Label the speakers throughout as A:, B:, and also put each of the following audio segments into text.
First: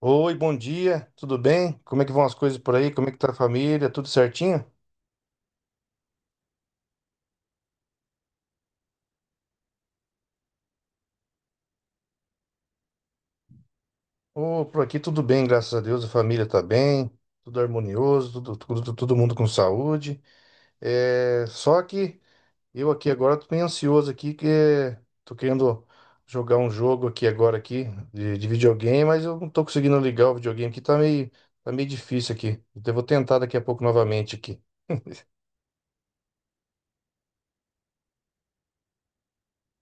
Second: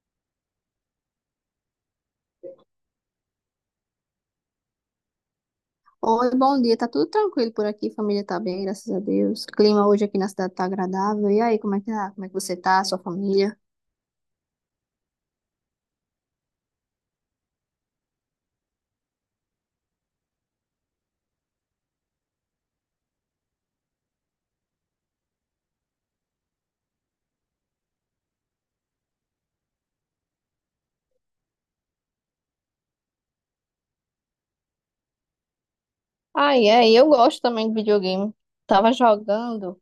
A: Oi, bom dia, tudo bem? Como é que vão as coisas por aí? Como é que tá a família? Tudo certinho?
B: Oi, bom dia. Tá tudo tranquilo por aqui, família tá bem, graças a Deus. Clima hoje aqui na cidade tá agradável. E aí, como é que tá? Como é que você tá, sua família?
A: Ô, por aqui tudo bem, graças a Deus, a família tá bem, tudo harmonioso, todo mundo com saúde. É, só que eu aqui agora tô meio ansioso aqui, tô querendo jogar um jogo aqui agora aqui de videogame, mas eu não tô conseguindo ligar o videogame aqui, tá meio difícil aqui. Então eu vou tentar daqui a pouco novamente aqui.
B: Ah, é, e eu gosto também de videogame. Tava jogando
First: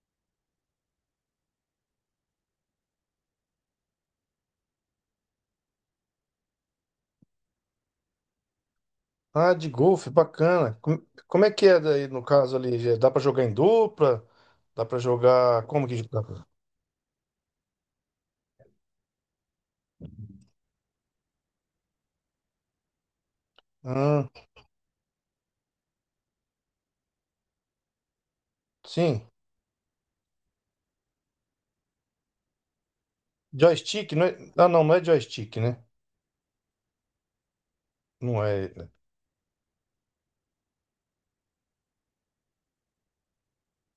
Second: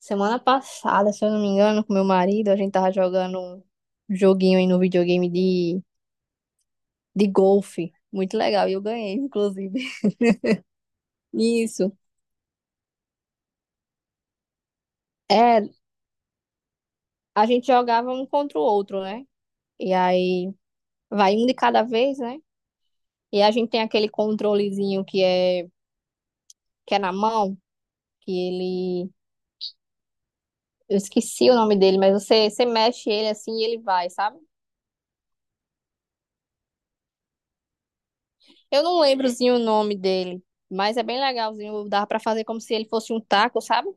B: semana passada, se eu não me engano, com meu marido, a gente tava jogando um joguinho aí no videogame de golfe. Muito legal, e eu ganhei,
A: Ah, de
B: inclusive.
A: golfe, bacana. Como é que é
B: Isso.
A: daí no caso ali? Já dá pra jogar em dupla? Dá pra jogar.
B: É,
A: Como que dá pra...
B: a gente jogava um contra o outro, né? E aí vai um de cada vez, né? E a gente tem aquele
A: Ah,
B: controlezinho que é na mão. Que ele.
A: sim.
B: Eu esqueci o nome dele, mas você mexe ele assim e ele vai,
A: Joystick, não é?
B: sabe?
A: Ah, não, não é joystick, né? Não é,
B: Eu
A: né?
B: não lembrozinho o nome dele, mas é bem legalzinho. Dá pra fazer como se ele fosse um taco, sabe?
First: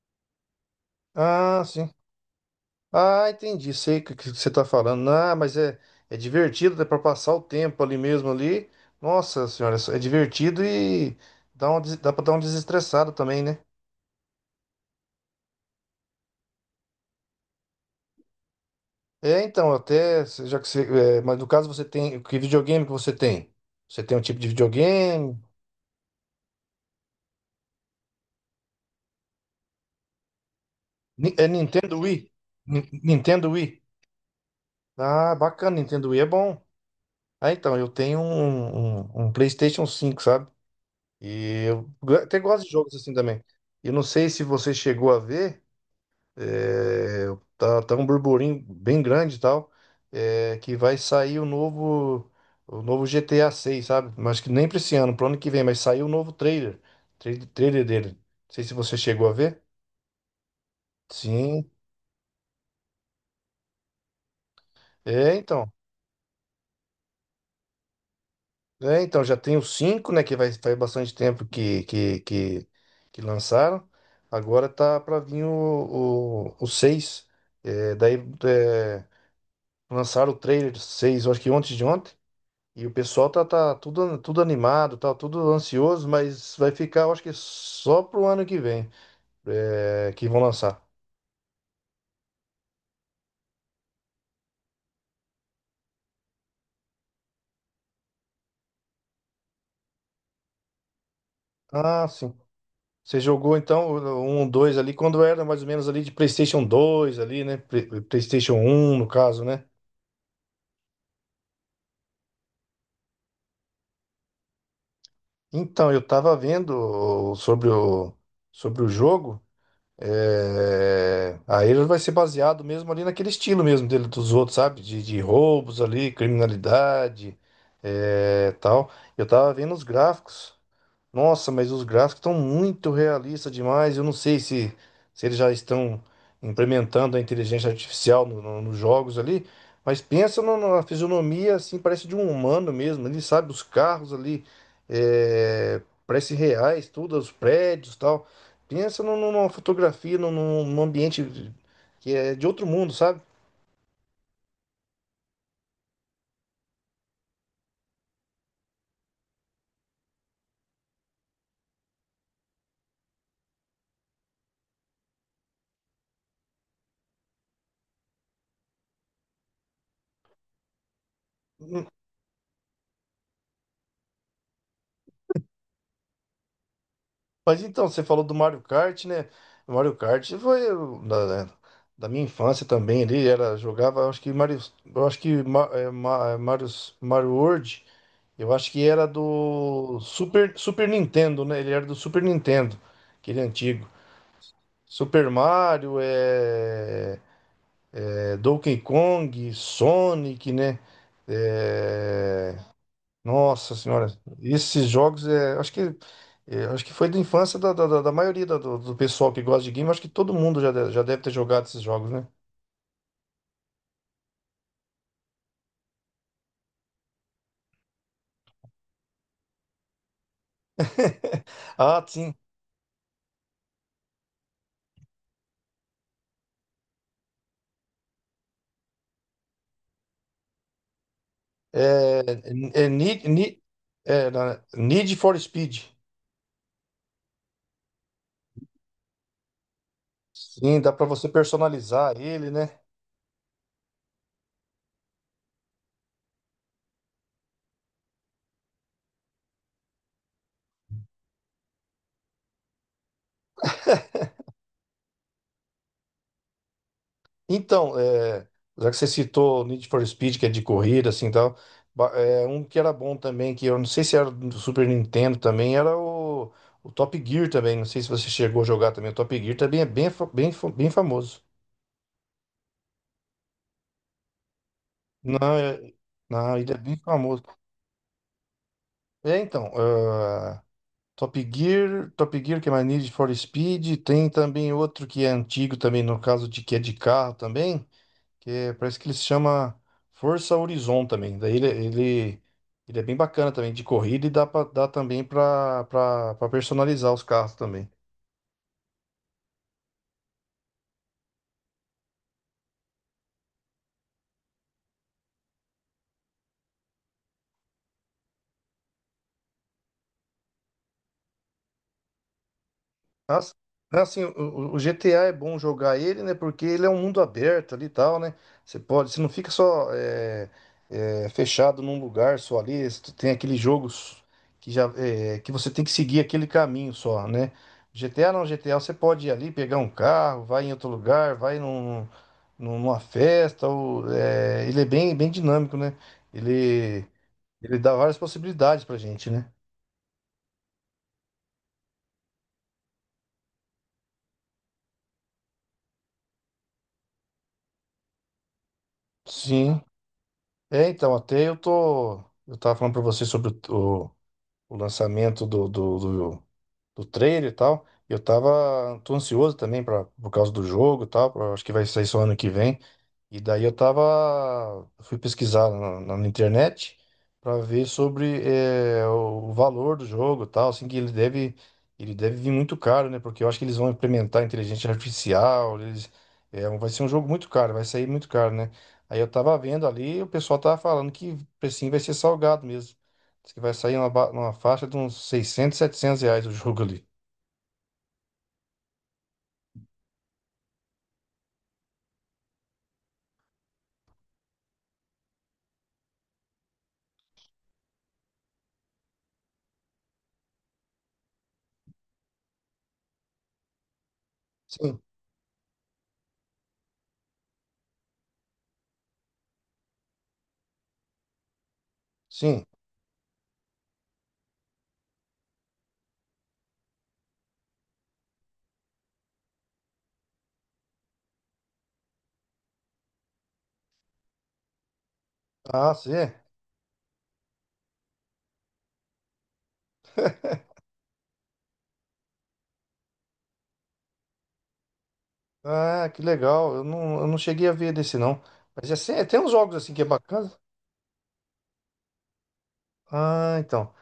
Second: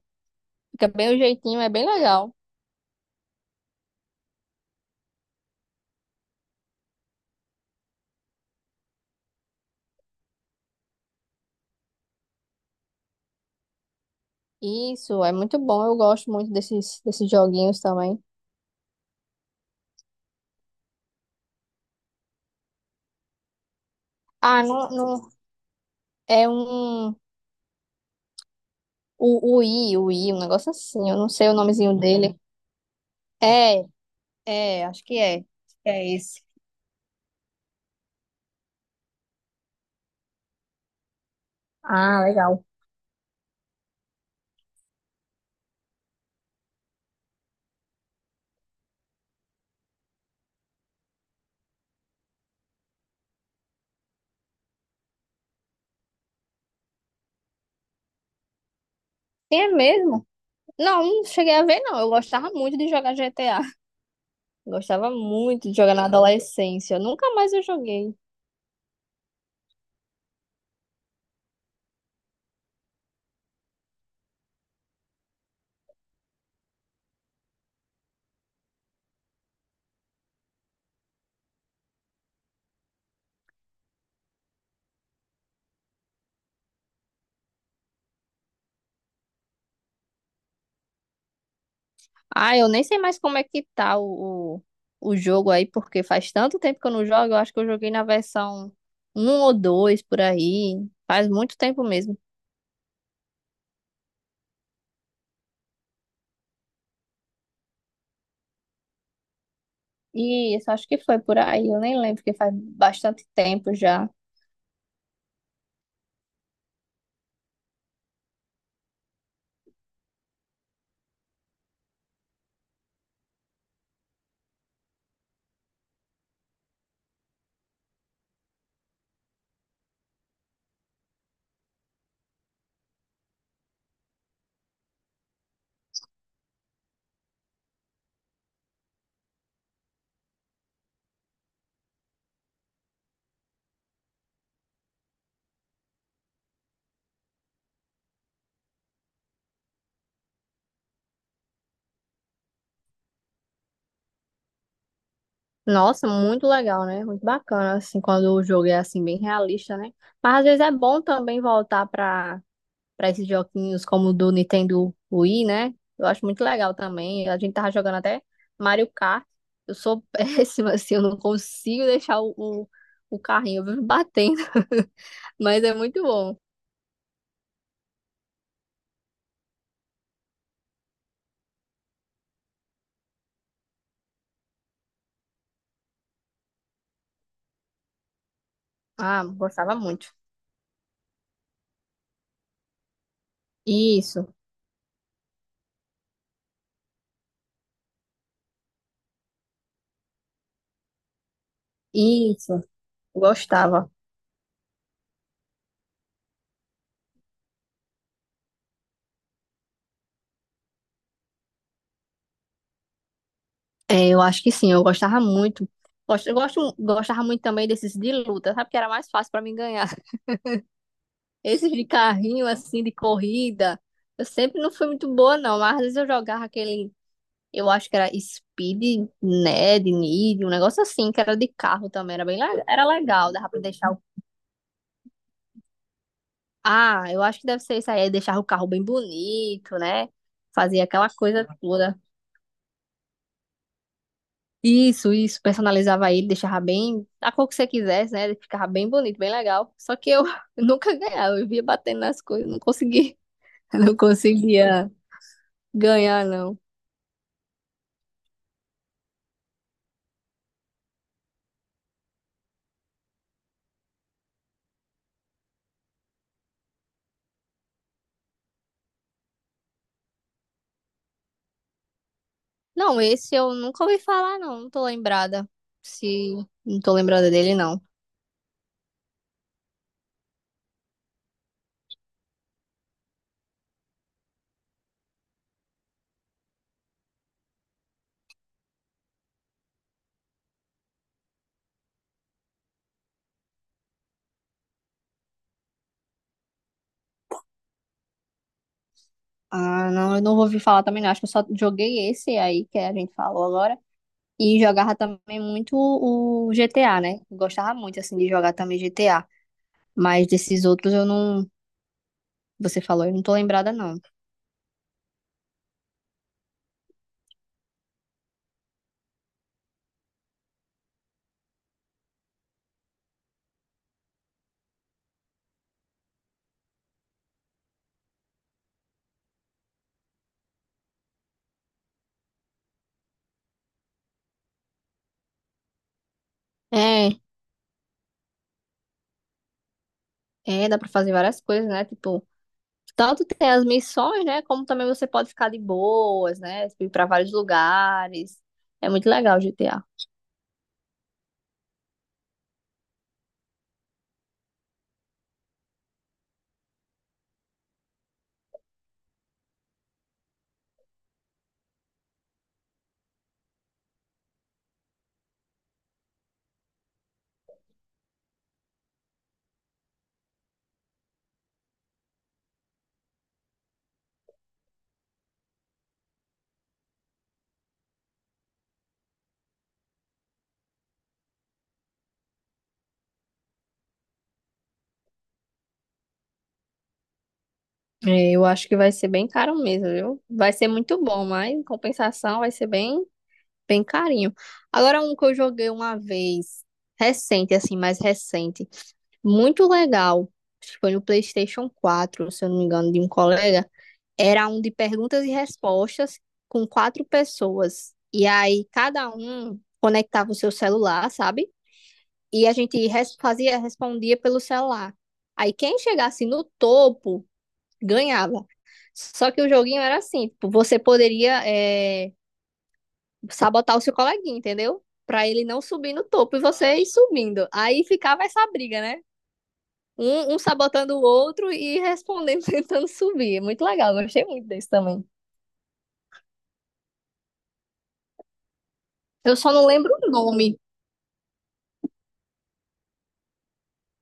B: Fica bem o jeitinho,
A: Ah,
B: é bem
A: sim.
B: legal.
A: Ah, entendi. Sei o que que você tá falando. Ah, mas é divertido, é pra passar o tempo ali mesmo ali. Nossa senhora, é divertido e dá pra dar uma desestressada também, né?
B: Isso, é muito bom. Eu gosto muito desses joguinhos também.
A: É, então, até, já que você, mas no caso você tem, que videogame que você tem? Você tem um tipo de
B: Ah, não, não,
A: videogame?
B: é um. O I, um negócio assim. Eu não
A: É
B: sei o nomezinho
A: Nintendo Wii?
B: dele.
A: Nintendo Wii?
B: É, é, acho que
A: Ah,
B: é.
A: bacana, Nintendo
B: É
A: Wii é
B: esse.
A: bom. Ah, então, eu tenho um PlayStation cinco, sabe? E eu
B: Ah,
A: até
B: legal.
A: gosto de jogos assim também. Eu não sei se você chegou a ver. É, tá, tá um burburinho bem grande e tal, é, que vai sair o novo GTA 6, sabe? Mas que nem pra esse ano, pro ano que vem, mas saiu o novo trailer, trailer dele. Não sei se você chegou a ver.
B: É mesmo? Não, não cheguei a
A: Sim,
B: ver, não. Eu gostava muito de jogar GTA. Gostava
A: é
B: muito
A: então.
B: de jogar na adolescência. Nunca mais eu joguei.
A: É, então, já tem o cinco, né, que vai, faz bastante tempo que lançaram. Agora tá pra vir o seis. É, daí é, lançaram o trailer seis, eu acho que ontem de ontem. E o pessoal tá, tá tudo animado, tá tudo ansioso, mas vai ficar, eu acho que só pro ano que vem, é, que vão lançar.
B: Ah, eu nem sei mais como é que tá o jogo aí, porque faz tanto tempo que eu não jogo. Eu acho que eu joguei na versão um ou 2 por aí. Faz muito tempo
A: Ah,
B: mesmo.
A: sim. Você jogou então um, dois ali quando era mais ou menos ali de PlayStation 2 ali, né? PlayStation 1 no caso, né?
B: Isso, acho que foi por aí. Eu nem lembro, porque faz bastante tempo já.
A: Então, eu tava vendo sobre o jogo. É, aí ele vai ser baseado mesmo ali naquele estilo mesmo dele dos outros, sabe? De roubos ali, criminalidade, é, tal. Eu tava vendo os gráficos. Nossa, mas os gráficos estão muito realistas demais. Eu não sei se eles já estão implementando a inteligência artificial nos jogos ali, mas pensa na fisionomia, assim, parece de um humano mesmo. Ele sabe, os carros ali, é, parece reais, tudo, os prédios e tal. Pensa numa fotografia, num ambiente que é de outro mundo, sabe?
B: Nossa, muito legal, né? Muito bacana, assim, quando o jogo é assim, bem realista, né? Mas às vezes é bom também voltar pra para esses joguinhos como o do Nintendo Wii, né? Eu acho muito legal também. A gente tava jogando até Mario Kart. Eu sou péssima, assim, eu não consigo deixar o carrinho, eu vivo batendo. Mas é muito bom.
A: Mas então, você falou do Mario Kart, né? O Mario Kart foi eu, da minha infância também ali, era, jogava, acho que Mario, eu acho que Mario, Mario World, eu acho que era
B: Ah, gostava
A: do
B: muito.
A: Super Nintendo, né? Ele era do Super Nintendo, aquele antigo.
B: Isso,
A: Super Mario, Donkey Kong, Sonic, né? É,
B: isso,
A: nossa
B: gostava.
A: senhora, esses jogos é, acho que foi da infância da maioria do, do pessoal que gosta de game, acho que todo mundo já, já deve ter jogado esses jogos, né?
B: É, eu acho que sim, eu gostava muito. Gostava muito também desses de luta, sabe? Que era mais fácil pra mim ganhar. Esses de
A: Ah, sim.
B: carrinho, assim, de corrida. Eu sempre não fui muito boa, não. Mas às vezes eu jogava aquele. Eu acho que era Need, um negócio assim, que era de carro também,
A: É,
B: era
A: é
B: legal, dava pra
A: Need,
B: deixar o.
A: é, Need for Speed.
B: Ah, eu acho que deve ser isso aí, é deixar o carro bem bonito, né?
A: Sim,
B: Fazia
A: dá pra
B: aquela
A: você
B: coisa toda.
A: personalizar ele, né?
B: Isso, personalizava ele, deixava bem, a cor que você quisesse, né? Ele ficava bem bonito, bem legal. Só que eu nunca ganhava, eu via batendo nas coisas, não conseguia, não conseguia ganhar, não.
A: Então, é, já que você citou o Need for Speed, que é de corrida, assim, tal, um que era bom também, que eu não sei se era do Super Nintendo também, era o Top Gear também, não sei se você chegou a jogar também, o Top Gear também é bem, bem famoso.
B: Não, esse eu nunca ouvi falar, não, não tô lembrada.
A: Não, é-
B: Se
A: não, ele é
B: não tô
A: bem
B: lembrada
A: famoso.
B: dele, não.
A: É, então, ah, Top Gear, que é mais Need for Speed, tem também outro que é antigo também, no caso de que é de carro também, que é- parece que ele se chama Forza Horizon também. Daí ele é bem bacana também de corrida e dá, pra, dá também para personalizar os carros também.
B: Ah, não, eu não vou ouvir falar também, não. Acho que eu só joguei esse aí que a gente falou agora. E jogava também muito o GTA, né? Eu gostava muito, assim, de jogar também GTA. Mas desses outros eu não. Você falou, eu não tô
A: Nossa,
B: lembrada, não.
A: né, assim, o GTA é bom jogar ele, né? Porque ele é um mundo aberto ali e tal, né? Você pode, você não fica só fechado num lugar só ali. Você tem aqueles jogos que já é, que você tem que seguir aquele caminho só, né? GTA não, GTA você pode ir ali, pegar um carro, vai em outro lugar, vai numa festa. Ou, é, ele é bem dinâmico, né? Ele,
B: É,
A: ele dá várias possibilidades pra gente, né?
B: é, dá pra fazer várias coisas, né? Tipo, tanto tem as missões, né? Como também você pode ficar de boas, né? Tipo, ir pra vários lugares. É muito legal o
A: Sim.
B: GTA.
A: É, então, até eu tô. Eu tava falando pra você sobre o lançamento do trailer e tal. Eu tava. Tô ansioso também pra, por causa do jogo e tal. Pra- acho que vai sair só ano que vem. E daí eu tava, fui pesquisar na internet para ver sobre o valor do jogo, e tal, assim que ele deve vir muito caro, né? Porque eu acho que eles vão implementar inteligência artificial, eles, é, vai ser um jogo muito caro, vai sair muito caro, né? Aí eu tava vendo ali, o pessoal tava falando que o precinho vai ser salgado mesmo. Diz que vai sair uma, uma faixa de uns 600 700 reais o jogo ali.
B: É, eu acho que vai ser bem caro mesmo, viu? Vai ser muito bom, mas em compensação vai ser bem bem carinho. Agora, um que eu joguei uma vez, recente, assim, mais recente, muito legal, acho que foi no PlayStation 4 se eu não me engano, de um colega, era um de
A: Sim,
B: perguntas e respostas com quatro pessoas. E aí, cada um conectava o seu celular, sabe? E a
A: sim.
B: gente respondia pelo celular. Aí, quem chegasse no topo, ganhava. Só que o joguinho era assim, tipo, você poderia, sabotar o seu coleguinha, entendeu? Pra ele não subir
A: Ah,
B: no
A: sim.
B: topo e você ir subindo. Aí ficava essa briga, né? Um sabotando o outro e respondendo, tentando subir. É muito legal, gostei muito desse também.
A: Ah, que legal. Eu não cheguei a ver desse, não. Mas é, assim, é,
B: Eu
A: tem uns
B: só não
A: jogos
B: lembro
A: assim que é
B: o
A: bacana.
B: nome.
A: Ah, então.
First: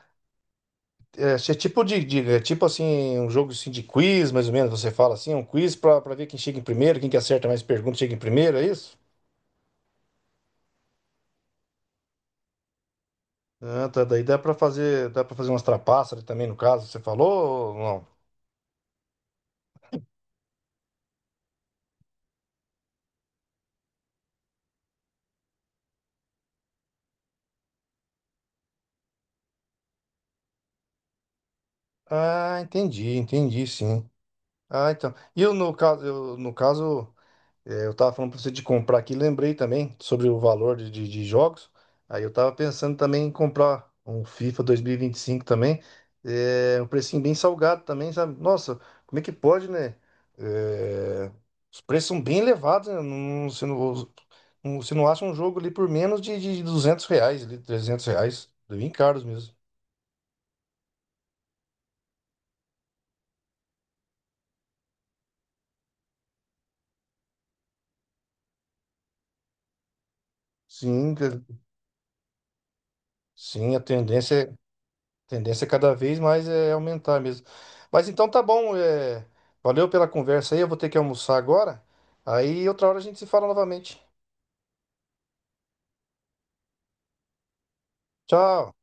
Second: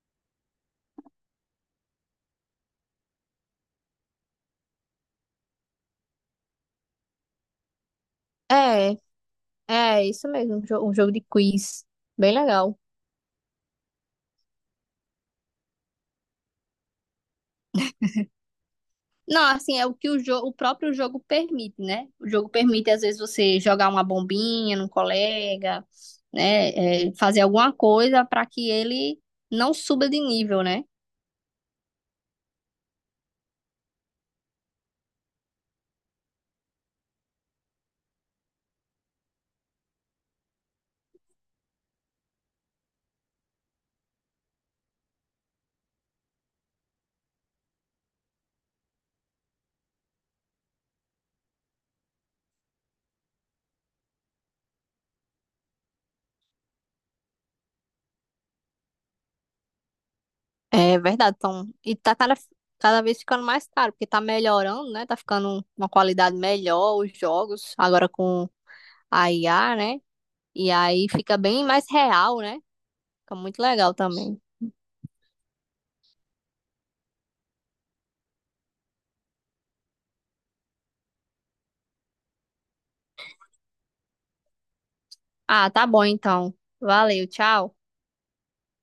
A: É, se é tipo é tipo assim, um jogo assim de quiz, mais ou menos, você fala assim, um quiz pra ver quem chega em primeiro, quem que acerta mais perguntas chega em primeiro, é isso?
B: É, é isso mesmo, um jogo de quiz. Bem legal.
A: Ah, tá. Daí dá pra fazer umas trapaças também, no caso, você falou ou não?
B: Não, assim, é o que o próprio jogo permite, né? O jogo permite, às vezes, você jogar uma bombinha num colega, né? É, fazer alguma coisa para que ele não suba de nível, né?
A: Ah, entendi, entendi, sim. Ah, então. Eu, no caso. É, eu tava falando pra você de comprar aqui, lembrei também sobre o valor de jogos. Aí eu tava pensando também em comprar um FIFA 2025 também. É, um precinho bem salgado também, sabe? Nossa, como é que pode, né? É, os preços são bem elevados, né? Você não acha um jogo ali por menos de 200 reais, ali, 300 reais. Bem caros mesmo.
B: É verdade, então. E tá cada vez ficando mais caro, porque tá melhorando, né? Tá ficando uma qualidade melhor os jogos, agora com a IA, né? E aí
A: Sim,
B: fica
A: cara.
B: bem mais real, né? Fica muito
A: Sim, a
B: legal também.
A: tendência é. Tendência é cada vez mais é aumentar mesmo. Mas então tá bom, é, valeu pela conversa aí. Eu vou ter que almoçar agora. Aí outra hora a gente se fala novamente.
B: Ah, tá bom então. Valeu, tchau.
A: Tchau.